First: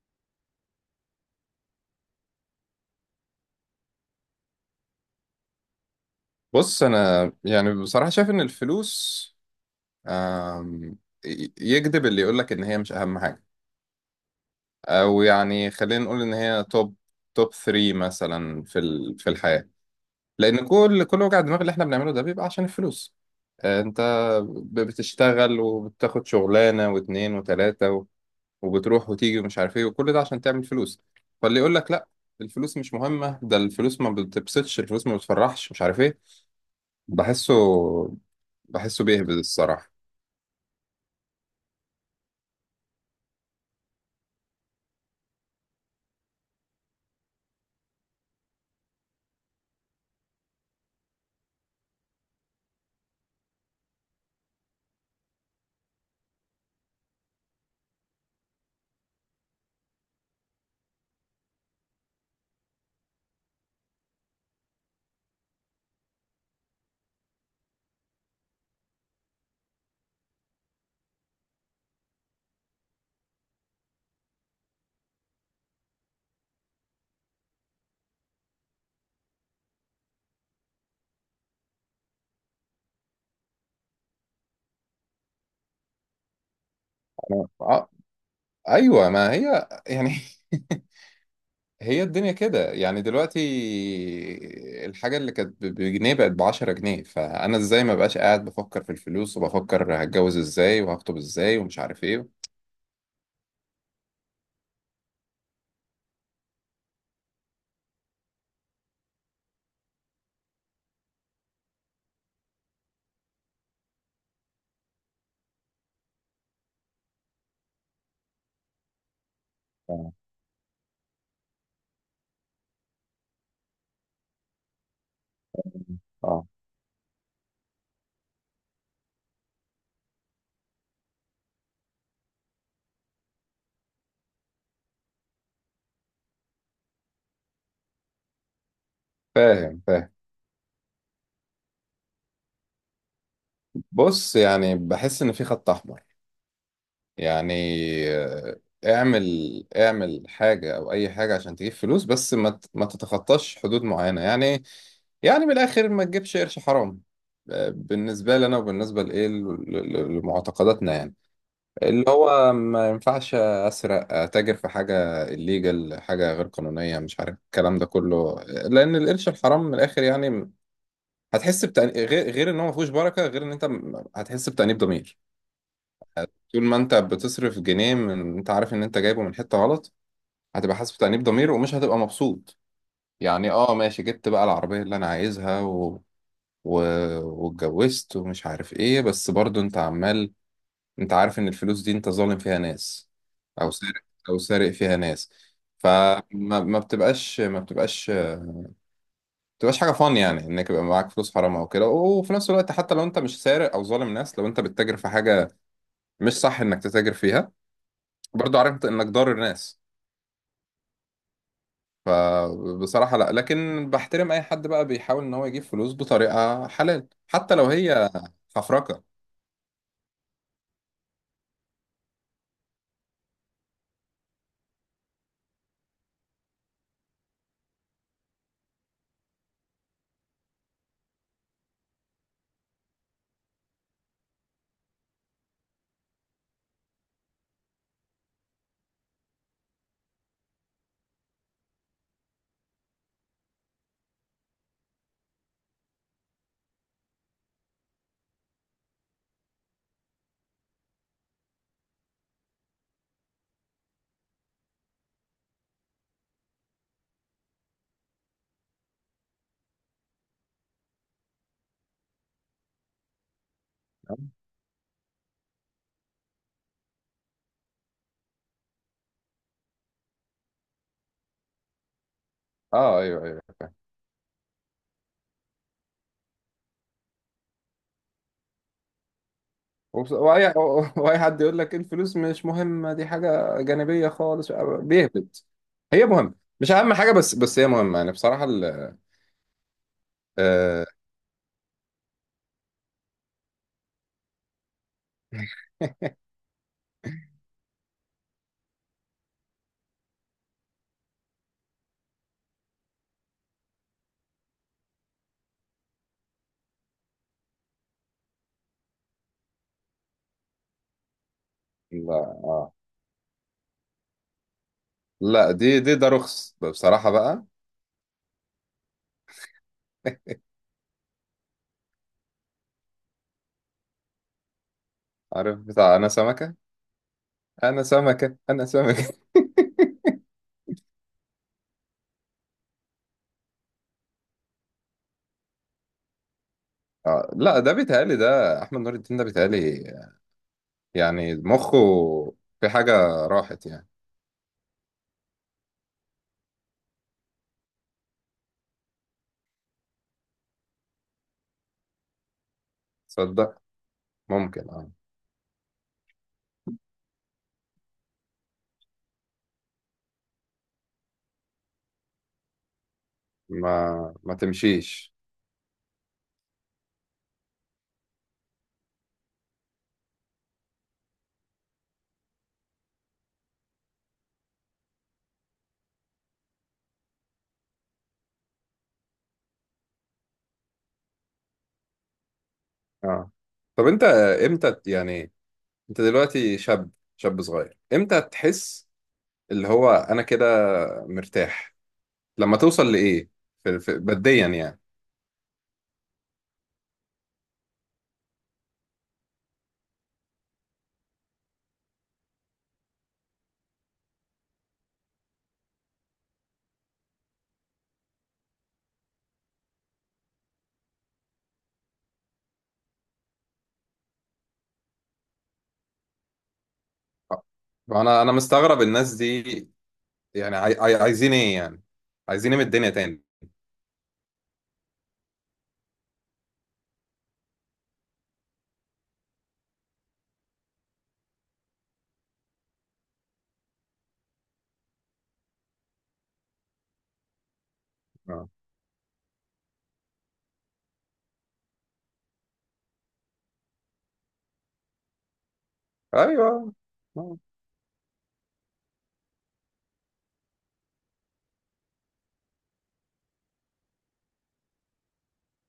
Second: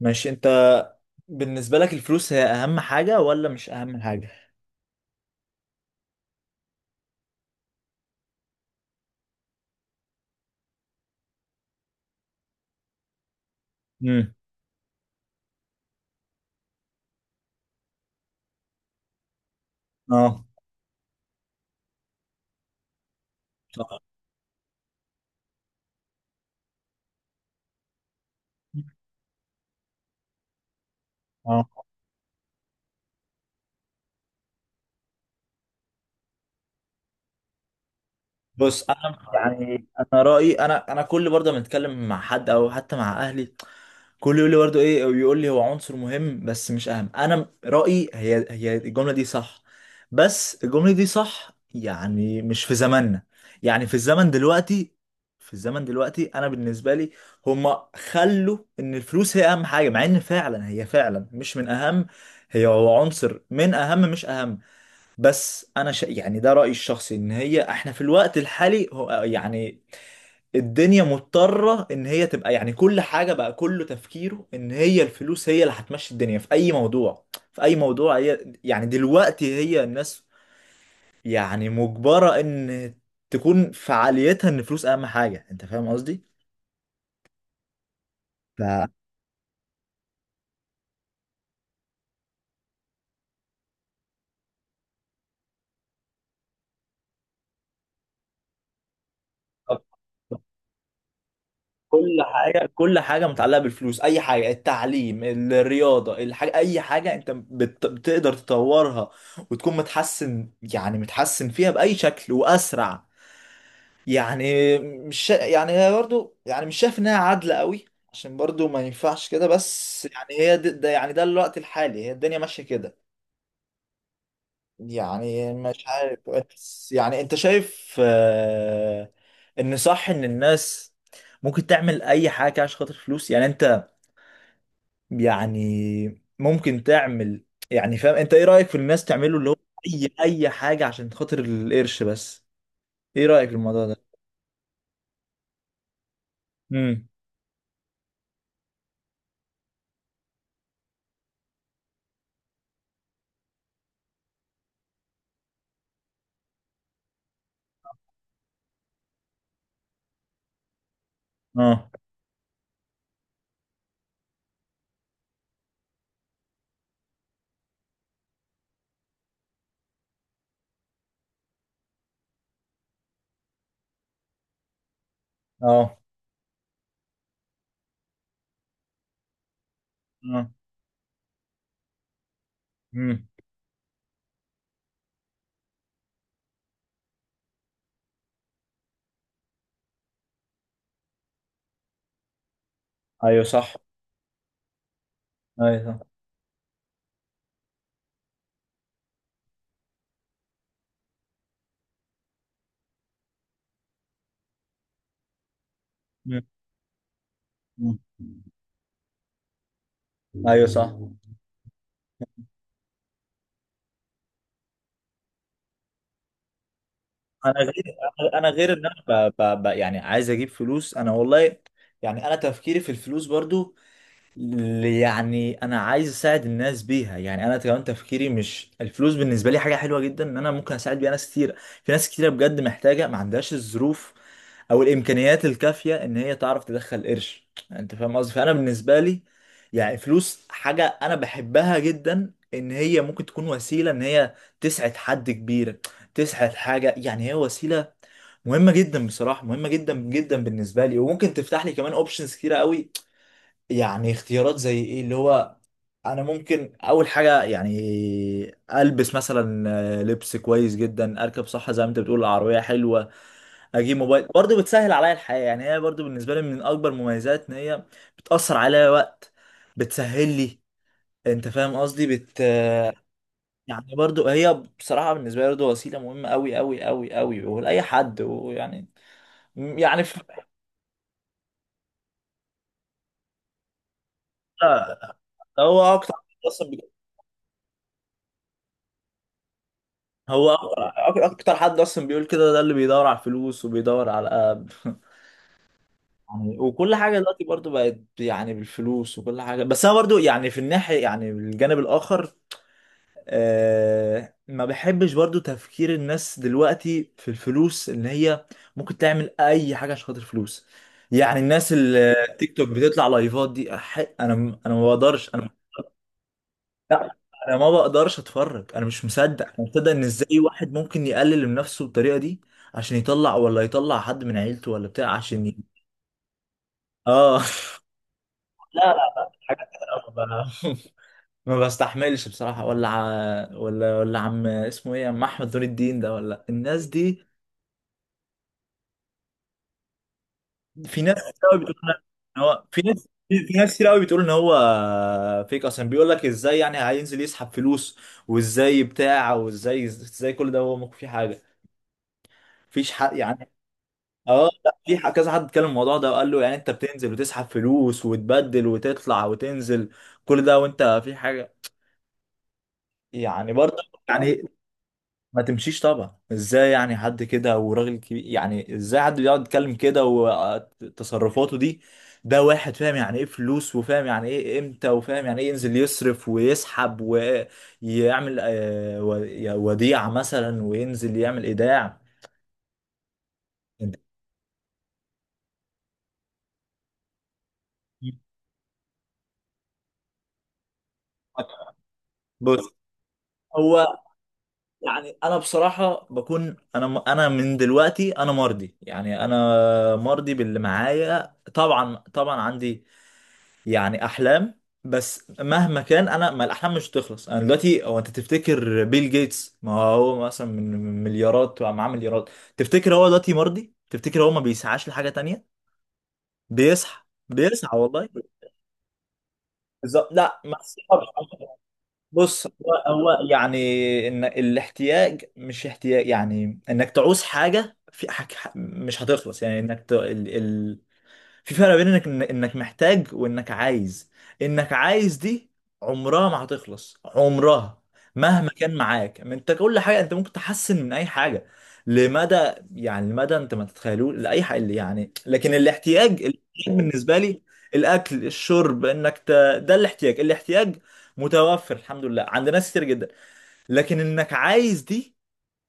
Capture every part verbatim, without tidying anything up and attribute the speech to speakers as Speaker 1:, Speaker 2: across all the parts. Speaker 1: ماشي، انت بالنسبة لك الفلوس هي اهم حاجة ولا مش اهم حاجة؟
Speaker 2: بص، انا يعني بصراحه شايف ان الفلوس آم، ي- يكذب اللي يقولك ان هي مش اهم حاجه.
Speaker 1: امم
Speaker 2: او يعني خلينا نقول ان هي توب توب تلاتة مثلا في ال- في الحياه.
Speaker 1: اه،
Speaker 2: لان كل كل وجع الدماغ اللي احنا بنعمله ده بيبقى عشان الفلوس. آه، انت
Speaker 1: صح،
Speaker 2: ب- بتشتغل وبتاخد شغلانه واتنين وتلاته و- وبتروح وتيجي ومش عارف ايه، وكل ده عشان تعمل فلوس. فاللي
Speaker 1: اه،
Speaker 2: يقولك لا، الفلوس مش مهمه، ده الفلوس ما بتبسطش، الفلوس ما بتفرحش، مش عارف ايه. بحسه
Speaker 1: بص
Speaker 2: بحسه
Speaker 1: انا
Speaker 2: بيهبد
Speaker 1: يعني،
Speaker 2: الصراحة.
Speaker 1: انا رأيي، انا انا كل برضه ما اتكلم مع حد او حتى مع اهلي كله يقول لي برضه ايه، ويقول لي هو عنصر مهم بس مش اهم. انا م- رأيي هي هي الجملة دي صح. بس الجملة دي صح يعني مش في زماننا، يعني في الزمن دلوقتي. في الزمن دلوقتي انا بالنسبة لي هما خلوا ان الفلوس هي اهم حاجة، مع ان فعلا هي فعلا مش من اهم. هي هو عنصر من اهم، مش اهم. بس انا ش... يعني ده رأيي الشخصي، ان هي احنا في الوقت الحالي، هو يعني الدنيا مضطرة ان هي تبقى يعني كل حاجة بقى، كله تفكيره ان هي الفلوس هي اللي هتمشي الدنيا في اي موضوع. في اي موضوع هي يعني دلوقتي هي الناس يعني مجبرة ان تكون فعاليتها ان الفلوس اهم حاجة. انت فاهم قصدي؟
Speaker 2: أنا... آه...
Speaker 1: ف...
Speaker 2: أيوة، ما هي يعني. هي الدنيا كده، يعني دلوقتي. الحاجة اللي كانت ب- بجنيه بقت بعشرة جنيه، فأنا إزاي ما بقاش قاعد بفكر في الفلوس، وبفكر هتجوز إزاي وهخطب إزاي ومش عارف
Speaker 1: كل
Speaker 2: إيه.
Speaker 1: حاجة، كل حاجة متعلقة بالفلوس، أي حاجة، التعليم، الرياضة، الحاجة، أي حاجة أنت بت... بتقدر تطورها وتكون متحسن، يعني متحسن فيها بأي شكل وأسرع. يعني مش شا- يعني هي برضو يعني مش شايف انها عادلة قوي، عشان برضو ما ينفعش كده. بس
Speaker 2: آه،
Speaker 1: يعني هي ده, ده يعني ده الوقت الحالي، هي الدنيا ماشية كده. يعني مش عارف،
Speaker 2: آه.
Speaker 1: بس يعني انت شايف آه، ان صح ان الناس ممكن تعمل اي حاجة كده عشان خاطر فلوس، يعني انت، يعني ممكن تعمل، يعني فاهم انت ايه رأيك في الناس تعمله، اللي هو
Speaker 2: فاهم، فاهم.
Speaker 1: اي اي حاجة عشان خاطر القرش بس. ايه رأيك في الموضوع ده؟
Speaker 2: بص، يعني بحس إن في خط أحمر.
Speaker 1: امم
Speaker 2: يعني آه، اعمل اعمل حاجة او اي حاجة عشان تجيب فلوس، بس ما ت- ما تتخطاش حدود معينة يعني. يعني من الاخر، ما تجيبش قرش حرام. آه، بالنسبة لنا وبالنسبة لإيه، ل- ل- لمعتقداتنا يعني.
Speaker 1: اه،
Speaker 2: اللي هو ما ينفعش أسرق، أتاجر في حاجة الليجل، حاجة غير قانونية، مش عارف الكلام ده كله. لأن القرش الحرام من الآخر يعني هتحس بتأنيب، غير غير إن هو ما فيهوش بركة، غير إن أنت م- هتحس بتأنيب ضمير.
Speaker 1: اه،
Speaker 2: طول ما انت بتصرف جنيه من انت عارف ان انت جايبه من حتة غلط، هتبقى حاسس بتأنيب ضمير، ومش هتبقى مبسوط.
Speaker 1: اه،
Speaker 2: يعني، اه، ماشي، جبت بقى العربية اللي انا عايزها، و... و... واتجوزت ومش عارف ايه، بس برضو انت عمال. انت عارف ان الفلوس دي انت ظالم فيها ناس،
Speaker 1: ايوه
Speaker 2: او
Speaker 1: صح،
Speaker 2: سارق او سارق فيها ناس.
Speaker 1: ايوه صح،
Speaker 2: فما ما بتبقاش ما بتبقاش ما بتبقاش حاجة، فان يعني انك يبقى معاك فلوس حرام او كده. وفي نفس الوقت، حتى لو انت مش سارق او ظالم ناس، لو انت بتتاجر في حاجة مش
Speaker 1: مم.
Speaker 2: صح انك تتاجر فيها،
Speaker 1: مم.
Speaker 2: برضو عارف انك ضار الناس.
Speaker 1: ايوه صح.
Speaker 2: فبصراحة، لا، لكن بحترم أي حد بقى بيحاول إن هو يجيب فلوس بطريقة حلال،
Speaker 1: انا
Speaker 2: حتى لو
Speaker 1: غير،
Speaker 2: هي
Speaker 1: انا غير ان
Speaker 2: حفركة.
Speaker 1: انا ب... ب... ب... يعني عايز اجيب فلوس انا والله. يعني انا تفكيري في الفلوس برضو، ل- يعني انا عايز اساعد الناس بيها. يعني انا كمان تفكيري، مش الفلوس بالنسبه لي حاجه حلوه جدا ان انا ممكن اساعد بيها ناس كتير. في ناس كتيره بجد محتاجه، ما عندهاش الظروف او الامكانيات الكافيه ان هي تعرف تدخل قرش. انت فاهم قصدي. فانا بالنسبه لي يعني فلوس حاجه انا بحبها جدا، ان هي ممكن تكون وسيله ان هي تسعد حد كبير، تسعد حاجه، يعني هي وسيله مهمه جدا، بصراحه مهمه جدا جدا بالنسبه لي. وممكن تفتح لي كمان اوبشنز كتيره قوي، يعني اختيارات. زي ايه؟ اللي هو انا ممكن اول حاجه يعني البس مثلا، آه، لبس كويس جدا، اركب، صح زي ما انت بتقول، العربيه حلوه، اجيب موبايل برضه بتسهل عليا الحياه. يعني هي برضه بالنسبه لي من اكبر مميزات ان هي بتاثر عليا وقت، بتسهل لي. انت فاهم قصدي، بت،
Speaker 2: اه، ايوه، ايوه، فاهم.
Speaker 1: يعني برضه هي بصراحه بالنسبه لي برضه وسيله مهمه قوي قوي قوي قوي ولاي حد. ويعني يعني
Speaker 2: وبص-
Speaker 1: في،
Speaker 2: واي واي حد يقول لك الفلوس مش مهمه، دي حاجه جانبيه خالص، بيهبط.
Speaker 1: هو
Speaker 2: هي
Speaker 1: اكتر،
Speaker 2: مهمه، مش اهم حاجه بس بس هي مهمه يعني بصراحه ال
Speaker 1: هو
Speaker 2: آه
Speaker 1: أك- اكتر حد اصلا بيقول كده، ده اللي بيدور على الفلوس وبيدور على يعني. وكل حاجه دلوقتي برضو بقت يعني بالفلوس، وكل حاجه. بس انا برضو يعني في الناحيه، يعني بالجانب الاخر، آه ما بحبش برضو تفكير الناس دلوقتي في الفلوس ان هي ممكن تعمل اي حاجه عشان خاطر فلوس. يعني الناس اللي
Speaker 2: لا،
Speaker 1: تيك توك
Speaker 2: آه،
Speaker 1: بتطلع لايفات دي، أح- انا انا ما بقدرش انا،
Speaker 2: لا، دي دي ده رخص بصراحه
Speaker 1: لا
Speaker 2: بقى.
Speaker 1: انا ما بقدرش اتفرج. انا مش مصدق، انا مش مصدق ان ازاي واحد ممكن يقلل من نفسه بالطريقه دي، عشان يطلع، ولا يطلع حد من عيلته ولا بتاع، عشان ي...
Speaker 2: عارف بتاع، انا سمكه،
Speaker 1: اه
Speaker 2: انا سمكه، انا
Speaker 1: لا، لا،
Speaker 2: سمكه.
Speaker 1: لا، حاجات كده ما ب- ما بستحملش بصراحه، ولا ع... ولا ولا عم اسمه ايه، عم احمد نور الدين ده ولا الناس دي.
Speaker 2: آه، لا، ده بيتهيألي ده احمد نور الدين، ده بيتهيألي.
Speaker 1: في ناس
Speaker 2: يعني
Speaker 1: كتير قوي بتقول
Speaker 2: مخه
Speaker 1: ان هو،
Speaker 2: في
Speaker 1: في
Speaker 2: حاجة
Speaker 1: ناس، في
Speaker 2: راحت
Speaker 1: ناس كتير
Speaker 2: يعني.
Speaker 1: قوي بتقول ان هو فيك، اصلا بيقول لك ازاي يعني هينزل يسحب فلوس، وازاي بتاع، وازاي ازاي كل ده، هو ممكن فيه حاجه؟ مفيش حق يعني.
Speaker 2: تصدق.
Speaker 1: اه
Speaker 2: ممكن.
Speaker 1: لا،
Speaker 2: اه.
Speaker 1: في ح- كذا حد اتكلم الموضوع ده وقال له يعني انت بتنزل وتسحب فلوس وتبدل وتطلع وتنزل كل ده وانت في حاجه؟ يعني برضه
Speaker 2: ما ما
Speaker 1: يعني
Speaker 2: تمشيش.
Speaker 1: ما تمشيش طبعا، ازاي يعني حد كده وراجل كبير، يعني ازاي حد بيقعد يتكلم كده وتصرفاته دي؟ ده واحد فاهم يعني ايه فلوس، وفاهم يعني ايه امتى، وفاهم يعني ايه ينزل يصرف ويسحب ويعمل آه، و- وديعة مثلا، وينزل يعمل ايداع.
Speaker 2: اه. طب انت امتى ت- يعني، انت دلوقتي شاب شاب صغير، امتى تحس اللي هو انا كده مرتاح؟ لما
Speaker 1: بص
Speaker 2: توصل لايه؟ في في
Speaker 1: هو،
Speaker 2: بديا يعني.
Speaker 1: يعني انا بصراحه بكون انا انا من دلوقتي انا مرضي، يعني انا مرضي باللي معايا. طبعا طبعا عندي يعني احلام، بس مهما كان انا، ما الاحلام مش هتخلص. انا دلوقتي، هو انت تفتكر بيل جيتس، ما هو مثلا من مليارات، معاه مليارات، تفتكر هو دلوقتي مرضي؟ تفتكر هو ما بيسعاش لحاجه تانية؟ بيسعى،
Speaker 2: آه.
Speaker 1: بيسعى والله.
Speaker 2: انا انا مستغرب الناس دي،
Speaker 1: بالظبط، لا
Speaker 2: يعني
Speaker 1: ما
Speaker 2: عاي- عاي- عايزين ايه يعني؟
Speaker 1: بص
Speaker 2: عايزين
Speaker 1: هو
Speaker 2: ايه من الدنيا تاني؟
Speaker 1: هو يعني ان الاحتياج مش احتياج، يعني انك تعوز حاجه، في حاجة مش هتخلص، يعني انك ت... ال... ال... في فرق بين انك انك محتاج وانك عايز. انك عايز دي عمرها ما هتخلص، عمرها
Speaker 2: اه،
Speaker 1: مهما كان معاك، ما انت كل حاجه انت ممكن تحسن من اي حاجه لمدى، يعني لمدى انت ما تتخيلوش لاي حاجه اللي يعني. لكن الاحتياج،
Speaker 2: ايوه.
Speaker 1: الاحتياج بالنسبه
Speaker 2: آه.
Speaker 1: لي، الاكل، الشرب، انك ت...، ده الاحتياج، الاحتياج متوفر الحمد لله عند ناس كتير جدا. لكن انك عايز دي،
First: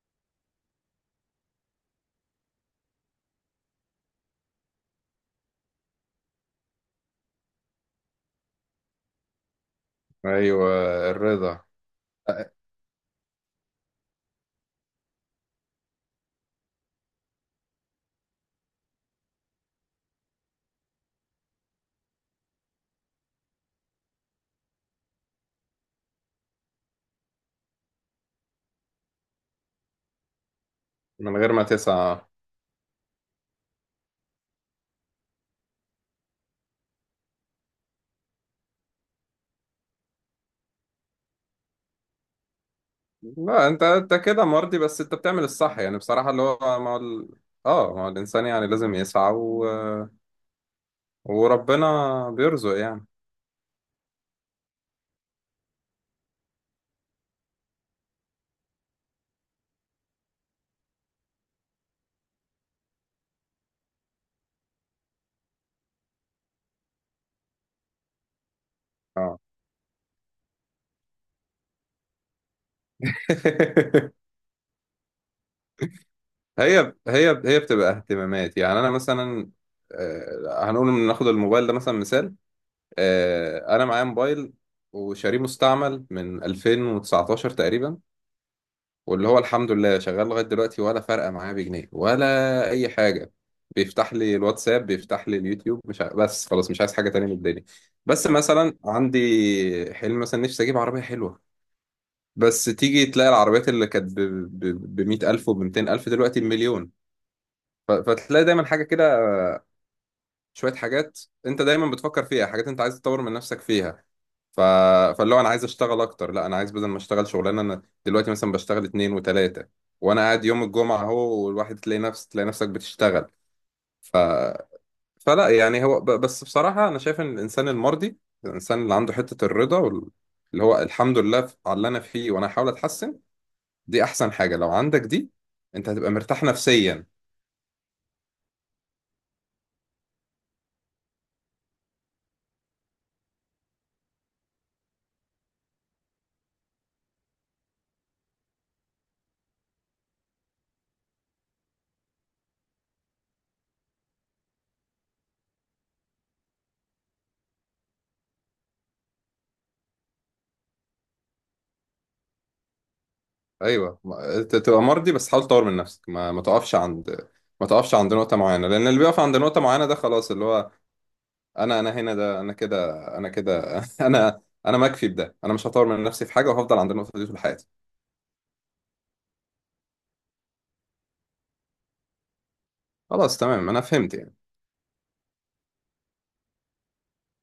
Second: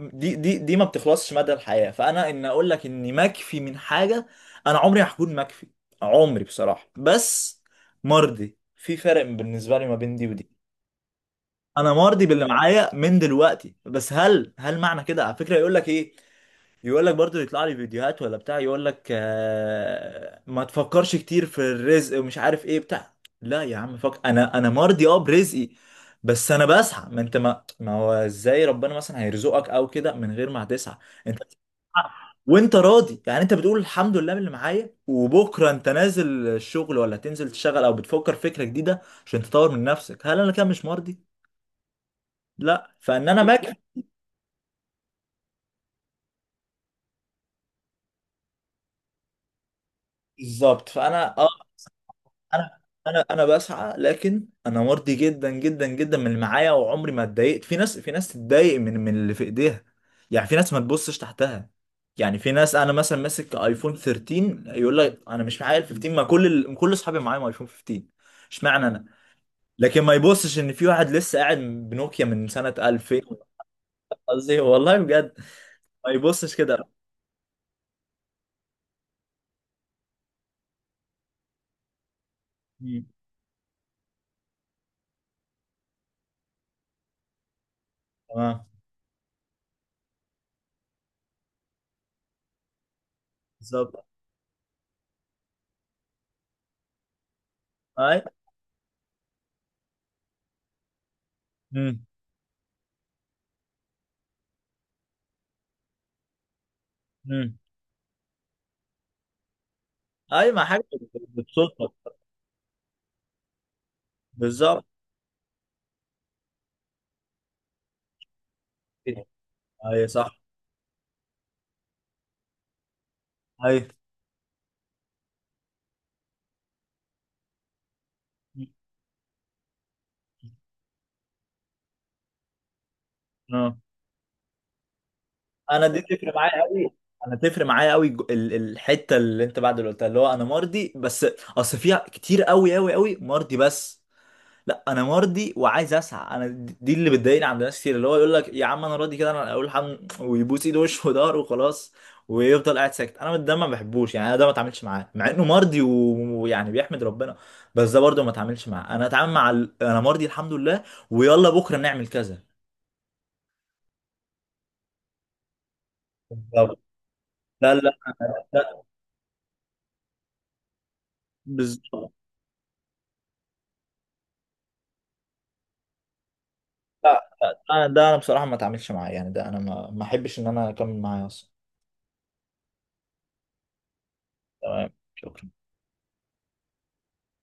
Speaker 1: دي دي دي ما بتخلصش مدى الحياة. فانا ان اقول لك اني مكفي من حاجة، انا عمري هكون مكفي، عمري بصراحة. بس مرضي، في فرق بالنسبة لي ما بين دي ودي.
Speaker 2: ايوه، الرضا.
Speaker 1: انا مرضي باللي
Speaker 2: آه،
Speaker 1: معايا من دلوقتي، بس هل هل معنى كده؟ على فكرة يقول لك ايه؟ يقول لك برضو يطلع لي فيديوهات ولا بتاع، يقول لك آه ما تفكرش كتير في الرزق ومش عارف ايه بتاع. لا يا عم فك، انا انا مرضي اه برزقي، بس انا بسعى. ما انت ما ما هو ازاي ربنا مثلا هيرزقك او كده من غير ما تسعى؟ انت
Speaker 2: من غير
Speaker 1: بتسعى
Speaker 2: ما تسعى.
Speaker 1: وانت راضي، يعني انت بتقول الحمد لله باللي معايا، وبكره انت نازل الشغل ولا تنزل تشتغل، او بتفكر فكره جديده عشان تطور من نفسك. هل انا كده مش مرضي؟ لا فان انا
Speaker 2: لا،
Speaker 1: ماكر.
Speaker 2: انت انت كده مرضي، بس انت بتعمل الصح يعني بصراحة، اللي هو مع ال... اه، ما هو الانسان يعني لازم يسعى و...
Speaker 1: بالظبط، فانا اه
Speaker 2: وربنا بيرزق
Speaker 1: انا،
Speaker 2: يعني.
Speaker 1: انا انا بسعى. لكن انا مرضي جدا جدا جدا من اللي معايا، وعمري ما اتضايقت. في ناس، في ناس تتضايق من من اللي في ايديها. يعني في ناس ما تبصش تحتها. يعني في ناس انا مثلا ماسك ايفون تلتاشر يقول لك انا مش معايا ال خمستاشر، ما كل ال...، كل اصحابي معايا ايفون خمستاشر، اشمعنى انا؟
Speaker 2: اه.
Speaker 1: لكن ما يبصش ان في واحد لسه قاعد بنوكيا من سنة ألفين. قصدي والله بجد، ما يبصش كده.
Speaker 2: هي هي هي بتبقى اهتمامات، يعني انا مثلا، آه، هنقول ان ناخد الموبايل ده مثلا، مثال.
Speaker 1: مم.
Speaker 2: آه، انا معايا موبايل وشاريه مستعمل من ألفين وتسعتاشر تقريبا،
Speaker 1: تمام.
Speaker 2: واللي هو الحمد لله شغال لغاية دلوقتي، ولا فارقة معايا بجنيه ولا أي حاجة.
Speaker 1: بالظبط.
Speaker 2: بيفتح لي الواتساب، بيفتح لي اليوتيوب، مش ع... بس خلاص مش عايز حاجة تانية من الدنيا.
Speaker 1: اي.
Speaker 2: بس مثلا عندي حلم، مثلا نفسي أجيب عربية حلوة،
Speaker 1: مم.
Speaker 2: بس تيجي تلاقي العربيات اللي كانت ب مية ألف وب ميتين ألف، دلوقتي بمليون.
Speaker 1: مم.
Speaker 2: ف... فتلاقي دايما حاجة كده،
Speaker 1: اي، ما
Speaker 2: شويه
Speaker 1: حاجة
Speaker 2: حاجات انت دايما
Speaker 1: بتبسطك.
Speaker 2: بتفكر فيها، حاجات انت عايز تطور من نفسك فيها. ف...
Speaker 1: بالظبط.
Speaker 2: فاللي هو انا عايز اشتغل اكتر، لا، انا عايز بدل ما اشتغل شغلانه، انا دلوقتي مثلا بشتغل اتنين وتلاته،
Speaker 1: اي،
Speaker 2: وانا
Speaker 1: صح.
Speaker 2: قاعد يوم الجمعه اهو، والواحد تلاقي نفس تلاقي نفسك بتشتغل.
Speaker 1: ايوه.
Speaker 2: ف... فلا يعني، هو ب... بس بصراحه انا شايف ان الانسان المرضي، الانسان اللي عنده حته الرضا وال... اللي هو الحمد لله على اللي انا فيه، وانا هحاول اتحسن،
Speaker 1: اه.
Speaker 2: دي احسن حاجه. لو عندك دي
Speaker 1: انا
Speaker 2: انت
Speaker 1: دي
Speaker 2: هتبقى
Speaker 1: تفرق
Speaker 2: مرتاح
Speaker 1: معايا قوي.
Speaker 2: نفسيا.
Speaker 1: انا تفرق معايا قوي، جو- ال- الحته اللي انت بعد اللي قلتها، اللي هو انا مرضي بس، اصل فيها كتير قوي قوي قوي، مرضي بس. لا، انا مرضي وعايز اسعى. انا د- دي اللي بتضايقني عند ناس كتير، اللي هو يقول لك يا عم انا راضي كده، انا اقول الحمد، ويبوس ايده وشه وضهره وخلاص، ويفضل قاعد ساكت. انا ده ما بحبوش، يعني انا ده ما اتعاملش معاه مع انه مرضي و- ويعني بيحمد ربنا. بس ده برضه ما اتعاملش معاه، انا اتعامل مع ال... انا مرضي الحمد لله، ويلا بكره نعمل كذا.
Speaker 2: ايوه، ما- ت- تبقى مرضي، بس حاول تطور من نفسك، ما ما تقفش
Speaker 1: بالظبط.
Speaker 2: عند ما
Speaker 1: لا لا.
Speaker 2: تقفش عند نقطة معينة. لأن اللي بيقف عند نقطة معينة ده خلاص، اللي هو أنا أنا
Speaker 1: بالظبط.
Speaker 2: هنا، ده أنا كده، أنا كده أنا أنا مكفي بده، أنا مش هطور من نفسي في حاجة، وهفضل عند النقطة دي
Speaker 1: لا،
Speaker 2: طول حياتي.
Speaker 1: لا، ده ده انا بصراحه ما اتعاملش معاه، يعني ده انا، ما ما احبش ان انا اكمل معاه اصلا.
Speaker 2: خلاص، تمام، أنا فهمت يعني.
Speaker 1: تمام شكرا.